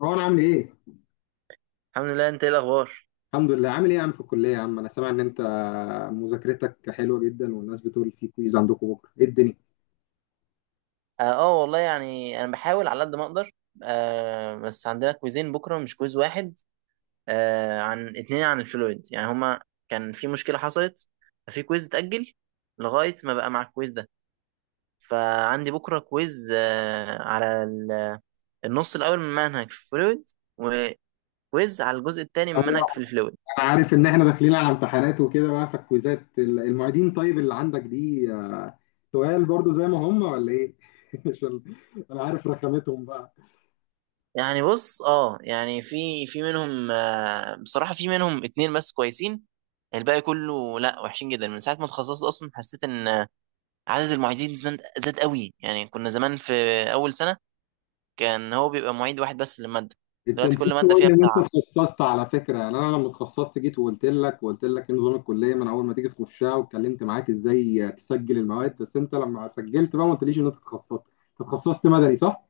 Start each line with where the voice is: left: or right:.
left: روان عامل ايه؟
right: الحمد لله. انت ايه الاخبار؟
left: الحمد لله عامل ايه يا عم في الكلية يا عم؟ أنا سامع إن أنت مذاكرتك حلوة جدا والناس بتقول في كويز عندكم بكرة، إيه الدنيا؟
right: اه، والله يعني انا بحاول على قد ما اقدر. بس عندنا كويزين بكره، مش كويز واحد. عن 2، عن الفلويد، يعني هما كان في مشكله حصلت، ففي كويز اتاجل لغايه ما بقى مع الكويز ده. فعندي بكره كويز على النص الاول من منهج في الفلويد، وكويز على الجزء الثاني من
left: أيوة،
right: منهج في الفلويد.
left: أنا عارف إن إحنا داخلين على امتحانات وكده بقى فالكويزات المعيدين، طيب اللي عندك دي تقال برضو زي ما هم ولا إيه؟ عشان أنا عارف رخامتهم بقى.
right: يعني بص. اه، يعني في منهم، بصراحة في منهم 2 بس كويسين. الباقي كله لا، وحشين جدا. من ساعة ما اتخصصت أصلا حسيت إن، عدد المعيدين زاد زاد قوي. يعني كنا زمان في أول سنة كان هو بيبقى معيد واحد بس للمادة.
left: انت
right: دلوقتي
left: نسيت
right: كل مادة
left: تقول
right: فيها
left: لي ان انت
right: بتاع.
left: اتخصصت على فكره، يعني انا لما اتخصصت جيت وقلت لك ايه نظام الكليه من اول ما تيجي تخشها، واتكلمت معاك ازاي تسجل المواد، بس انت لما سجلت بقى ما قلتليش ان انت اتخصصت. انت اتخصصت مدني صح؟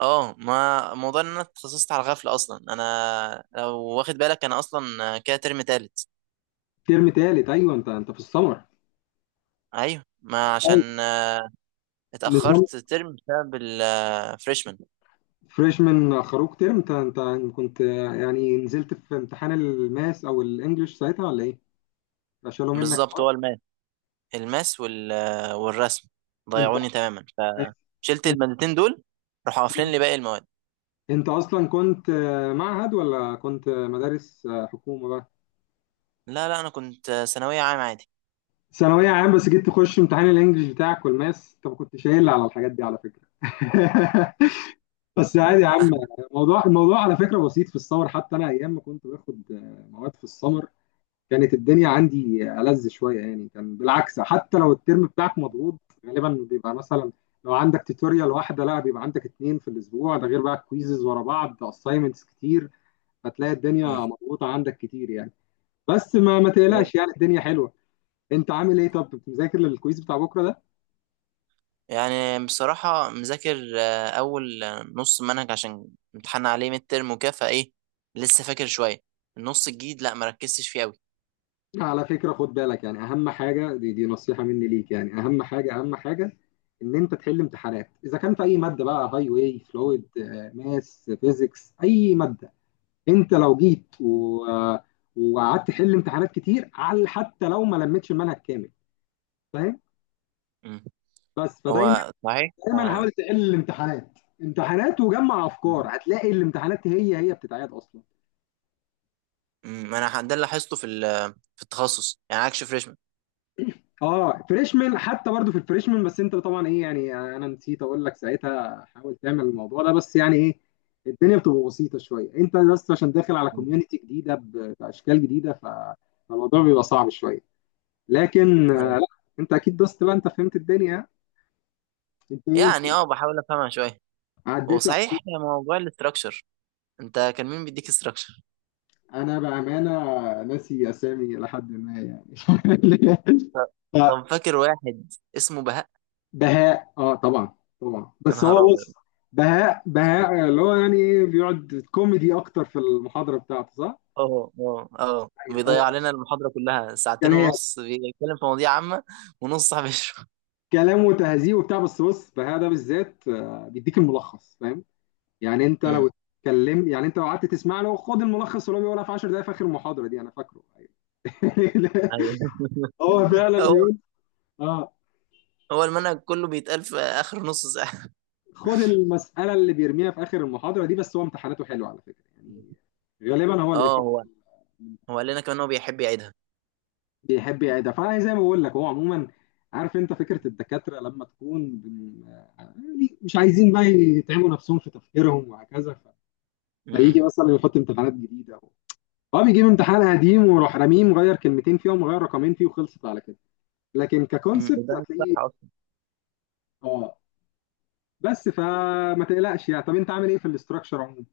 right: اه، ما موضوع إن أنا اتخصصت على غفلة. أصلا أنا لو واخد بالك أنا أصلا كده ترم تالت.
left: ترم تالت، ايوه انت في السمر.
right: أيوه، ما
left: ايوه
right: عشان
left: نظام
right: اتأخرت ترم بسبب الفريشمان.
left: فريشمان، خروج ترم. انت كنت يعني نزلت في امتحان الماس او الانجليش ساعتها ولا ايه؟ شالوا منك.
right: بالظبط هو الماس. الماس والرسم
left: انت
right: ضيعوني تماما. فشلت المادتين دول، راحوا قافلين لي باقي المواد.
left: انت اصلا كنت معهد ولا كنت مدارس حكومه بقى؟
right: لا، لا، انا كنت ثانويه عام عادي.
left: ثانوية عام بس جيت تخش امتحان الانجليش بتاعك والماس، انت ما كنتش قايل على الحاجات دي على فكرة. بس عادي يا عم. الموضوع على فكرة بسيط، في السمر حتى انا ايام ما كنت باخد مواد في السمر كانت الدنيا عندي ألذ شوية، يعني كان بالعكس. حتى لو الترم بتاعك مضغوط، غالبا بيبقى مثلا لو عندك توتوريال واحدة، لا، بيبقى عندك اتنين في الأسبوع، ده غير بقى كويزز ورا بعض، أسايمنتس كتير، فتلاقي الدنيا
right: مم.
left: مضغوطة عندك كتير يعني. بس ما تقلقش، يعني الدنيا حلوة. انت عامل ايه؟ طب كنت مذاكر للكويز بتاع بكره ده؟
right: يعني بصراحه مذاكر، اول نص منهج عشان امتحان عليه ميد ترم وكده، فايه لسه فاكر شويه. النص الجديد لا، ما ركزتش فيه قوي.
left: على فكره خد بالك، يعني اهم حاجه، دي نصيحه مني ليك، يعني اهم حاجه، اهم حاجه ان انت تحل امتحانات، اذا كان في اي ماده بقى، هاي واي، فلويد، ماس، فيزيكس، اي ماده، انت لو جيت و وقعدت تحل امتحانات كتير، على حتى لو ما لمتش المنهج كامل، فاهم؟
right: مم.
left: بس فدايما
right: هو صحيح
left: دايما حاول تحل الامتحانات، امتحانات وجمع افكار، هتلاقي الامتحانات هي بتتعاد اصلا.
right: مم. انا ده اللي لاحظته في في التخصص، يعني عكس فريشمان.
left: اه فريشمان، حتى برضو في الفريشمان، بس انت طبعا ايه يعني، انا نسيت اقول لك ساعتها حاول تعمل الموضوع ده، بس يعني ايه، الدنيا بتبقى بسيطه شويه، انت بس عشان داخل على
right: مم.
left: كوميونتي جديده باشكال جديده فالموضوع بيبقى صعب شويه، لكن
right: أيوة.
left: لا، انت اكيد دوست بقى، انت فهمت الدنيا، انت ايه
right: يعني، اه، بحاول افهمها شويه. هو
left: عديت.
right: صحيح موضوع الاستراكشر، انت كان مين بيديك استراكشر؟
left: انا بامانه ناسي اسامي لحد ما يعني
right: طب فاكر واحد اسمه بهاء؟
left: بهاء اه طبعا، طبعا،
right: يا
left: بس
right: نهار
left: هو بص،
right: ابيض!
left: بهاء اللي هو يعني ايه بيقعد كوميدي اكتر في المحاضره بتاعته صح؟
right: اه، اه، اه،
left: أيوة.
right: بيضيع
left: اه
right: علينا المحاضره كلها ساعتين
left: كلام
right: ونص بيتكلم في مواضيع عامه ونص صاحب يشرح.
left: كلام وتهذيب وبتاع، بس بص بهاء ده بالذات بيديك الملخص فاهم؟ يعني انت لو
right: امم.
left: اتكلمت، يعني انت لو قعدت تسمع له، خد الملخص اللي هو بيقولها في 10 دقائق في اخر المحاضره دي، انا فاكره. أيوة.
right: ايوه.
left: هو فعلا
right: هو
left: بيقول، اه،
right: هو المنهج كله بيتقال في اخر نص ساعه.
left: خد المساله اللي بيرميها في اخر المحاضره دي، بس هو امتحاناته حلوه على فكره يعني، غالبا هو اللي
right: اه،
left: بيحط،
right: هو هو قال لنا كمان هو بيحب يعيدها.
left: بيحب يعيدها، فانا زي ما بقول لك، هو عموما عارف، انت فكره الدكاتره لما تكون يعني مش عايزين بقى يتعبوا نفسهم في تفكيرهم وهكذا،
right: امم.
left: فيجي مثلا يحط امتحانات جديده، هو بيجيب امتحان قديم ويروح راميه مغير كلمتين فيه ومغير رقمين فيه وخلصت على كده، لكن
right: أمم.
left: ككونسبت
right: ده صح
left: هتلاقيه.
right: اصلا.
left: اه بس فما تقلقش يعني. طب انت عامل ايه في الاستراكشر عموما؟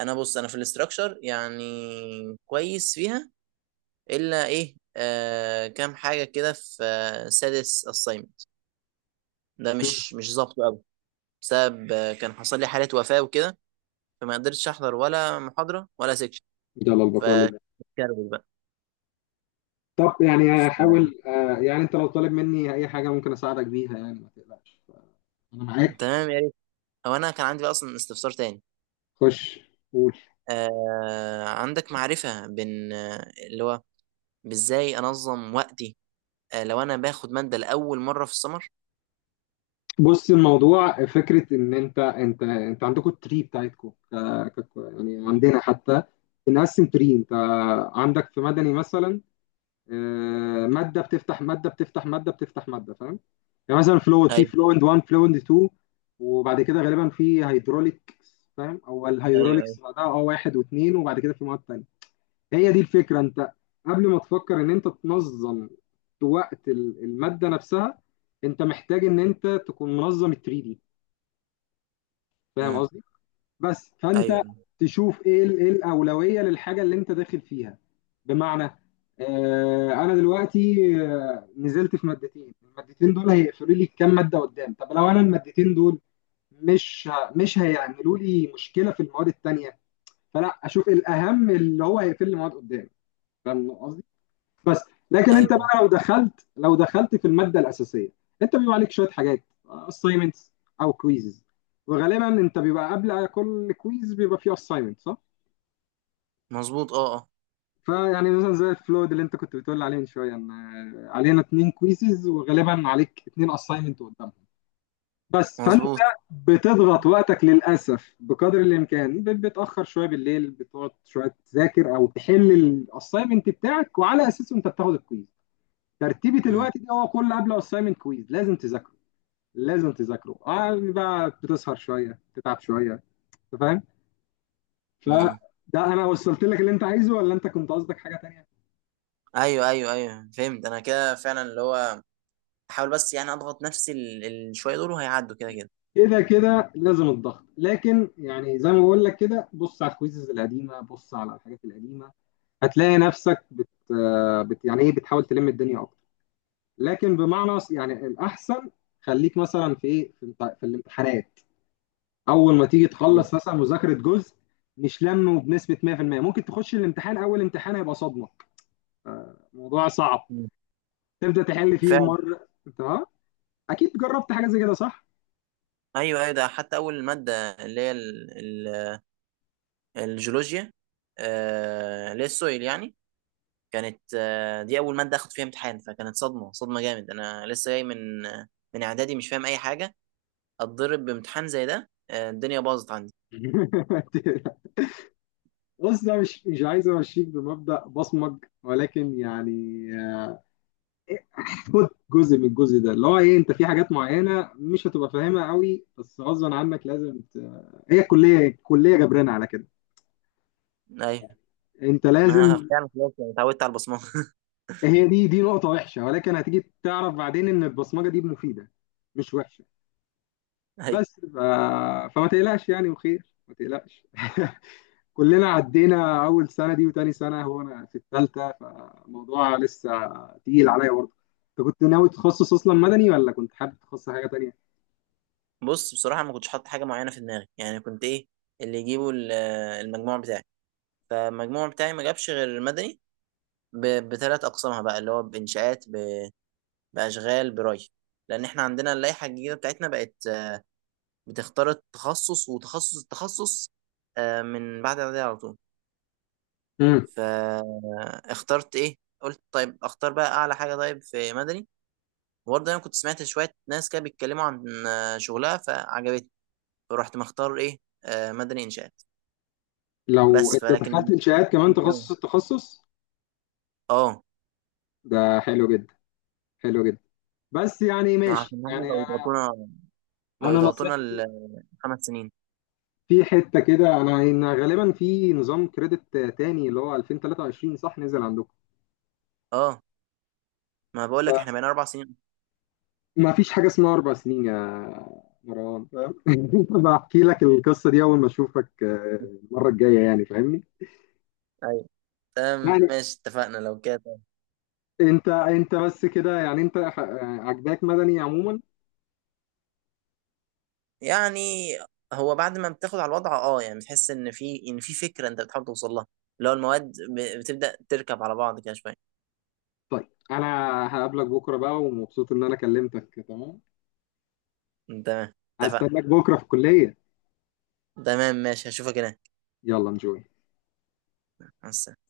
right: انا بص، انا في الاستراكشر يعني كويس فيها. الا ايه، كام حاجه كده في سادس assignment ده
left: مم.
right: مش ظابط قوي. بسبب كان حصل لي حالة وفاة وكده، فما قدرتش احضر ولا محاضرة ولا سيكشن.
left: يلا البقاء لله.
right: فكربت بقى.
left: طب يعني
right: ف-
left: هحاول يعني انت لو طالب مني اي حاجه ممكن اساعدك بيها، يعني ما تقلقش، انا معاك.
right: تمام، يا ريت. هو انا كان عندي بقى اصلا استفسار تاني.
left: خش قول.
right: عندك معرفة بين، اللي هو بازاي انظم وقتي لو انا باخد مادة لأول مرة في السمر؟
left: بص الموضوع فكرة، إن أنت عندكم التري بتاعتكم يعني
right: مم.
left: عندنا حتى بنقسم تري. أنت عندك في مدني مثلا مادة بتفتح مادة، بتفتح مادة، بتفتح مادة، فاهم؟ يعني مثلا فلويد، في
right: ايوه،
left: فلويد 1، فلويد 2، وبعد كده غالبا في هيدروليك، فاهم؟ أو
right: ايوه، ايوه.
left: الهيدروليكس بعدها، أه واحد واثنين، وبعد كده في مواد تانية. هي دي الفكرة. أنت قبل ما تفكر إن أنت تنظم وقت المادة نفسها، أنت محتاج إن أنت تكون منظم ال 3، فاهم
right: امم.
left: قصدي؟ بس
right: ايوه،
left: فانت
right: ايوه.
left: تشوف ايه ايه الاولويه للحاجه اللي انت داخل فيها، بمعنى آه انا دلوقتي نزلت في مادتين، المادتين دول هيقفلوا لي كام ماده قدام، طب لو انا المادتين دول مش هيعملوا لي مشكله في المواد التانيه، فلا اشوف الاهم اللي هو هيقفل لي مواد قدام، فاهم قصدي؟ بس لكن انت
right: أيوة.
left: بقى لو دخلت في الماده الاساسيه، انت بيبقى عليك شويه حاجات، assignments او كويزز، وغالبا انت بيبقى قبل كل كويز بيبقى فيه assignment صح؟
right: مظبوط، اه، اه.
left: فيعني مثلا زي الفلود اللي انت كنت بتقول عليه من شويه، ان علينا اتنين كويزز وغالبا عليك اتنين assignment قدامهم، بس فانت
right: مظبوط.
left: بتضغط وقتك للاسف بقدر الامكان، بتاخر شويه بالليل، بتقعد شويه تذاكر او تحل الاساينمنت بتاعك، وعلى اساسه انت بتاخد الكويز. ترتيبة
right: امم.
left: الوقت دي هو كل قبل اسايمنت كويز لازم تذاكره، لازم تذاكره، اه بقى بتسهر شويه تتعب شويه، انت فاهم؟
right: امم،
left: فده انا وصلت لك اللي انت عايزه ولا انت كنت قصدك حاجه تانية؟
right: ايوه، ايوه، ايوه، فهمت انا كده فعلا اللي هو احاول بس يعني اضغط نفسي الشويه دول وهيعدوا كده كده.
left: كده كده لازم الضغط، لكن يعني زي ما بقول لك، كده بص على الكويزز القديمه، بص على الحاجات القديمه، هتلاقي نفسك بت يعني ايه بتحاول تلم الدنيا اكتر، لكن بمعنى يعني الاحسن، خليك مثلا في ايه، في الامتحانات، اول ما تيجي
right: مم.
left: تخلص مثلا مذاكره جزء، مش لمه بنسبه 100%، ممكن تخش الامتحان، اول امتحان هيبقى صدمه، موضوع صعب،
right: مم.
left: تبدا تحل فيه
right: فعلا.
left: مره، تمام. اكيد جربت حاجه زي كده صح؟
right: ايوه، ايوه. ده حتى اول ماده اللي هي الجيولوجيا، اللي هي السويل يعني. كانت دي اول ماده اخد فيها امتحان، فكانت صدمه صدمه جامد، انا لسه جاي من من اعدادي مش فاهم اي حاجه. اتضرب بامتحان زي ده، الدنيا باظت عندي.
left: بص ده مش، مش عايز امشيك بمبدأ بصمج، ولكن يعني خد جزء من الجزء ده اللي هو ايه، انت في حاجات معينه مش هتبقى فاهمها قوي، بس غصبا عنك لازم هي الكليه جبرانه على كده،
right: ايوه،
left: انت
right: ما انا
left: لازم.
right: فعلا خلاص يعني اتعودت على البصمه.
left: هي دي نقطة وحشة، ولكن هتيجي تعرف بعدين إن البصمجة دي مفيدة، مش وحشة.
right: ايوه.
left: بس ف... فما تقلقش يعني، وخير ما تقلقش. كلنا عدينا أول سنة دي وتاني سنة، هو أنا في الثالثة، فالموضوع لسه تقيل عليا برضه. أنت كنت ناوي تخصص أصلا مدني ولا كنت حابب تخصص حاجة تانية؟
right: بص، بصراحه ما كنتش حاطط حاجه معينه في دماغي، يعني كنت ايه؟ اللي يجيبوا المجموع بتاعي. فالمجموع بتاعي ما جابش غير المدني بثلاث أقسامها بقى، اللي هو بإنشاءات، بأشغال بري. لأن إحنا عندنا اللائحة الجديدة بتاعتنا بقت بتختار التخصص وتخصص التخصص من بعد إعدادية على طول.
left: مم.
right: فاخترت إيه؟ قلت طيب، أختار بقى أعلى حاجة، طيب في مدني. وبرضه أنا كنت سمعت شوية ناس كده بيتكلموا عن شغلها فعجبتني. فرحت مختار إيه؟ مدني إنشاءات.
left: لو
right: بس
left: أنت دخلت
right: فلكن
left: إنشاءات كمان
right: مش أوي.
left: تخصص التخصص،
right: اه.
left: ده حلو جدا، حلو جدا، بس يعني
right: ما
left: ماشي.
right: عشان هم
left: يعني
right: بقوا
left: أنا،
right: يضغطونا، بقوا
left: أنا
right: يضغطونا
left: نصيحتي
right: ال 5 سنين.
left: في حتة كده، انا إن غالبا في نظام كريدت تاني اللي هو 2023 صح نزل عندكم؟
right: اه، ما بقول لك احنا بقينا 4 سنين.
left: ما فيش حاجة اسمها أربع سنين يا مروان، فاهم؟ بحكي لك القصة دي أول ما أشوفك المرة الجاية، يعني فاهمني؟
right: ايوه، تمام،
left: يعني
right: ماشي، اتفقنا لو كده.
left: أنت بس كده، يعني أنت ح- آه، عجباك مدني عموما؟
right: يعني هو بعد ما بتاخد على الوضع، اه، يعني بتحس ان في فكره انت بتحاول توصل لها، اللي هو المواد بتبدا تركب على بعض كده شويه.
left: طيب أنا هقابلك بكرة بقى، ومبسوط إن أنا كلمتك، تمام.
right: تمام، اتفقنا.
left: هستناك بكرة في الكلية.
right: تمام، ماشي، هشوفك هناك.
left: يلا نجوي.
right: مع السلامة.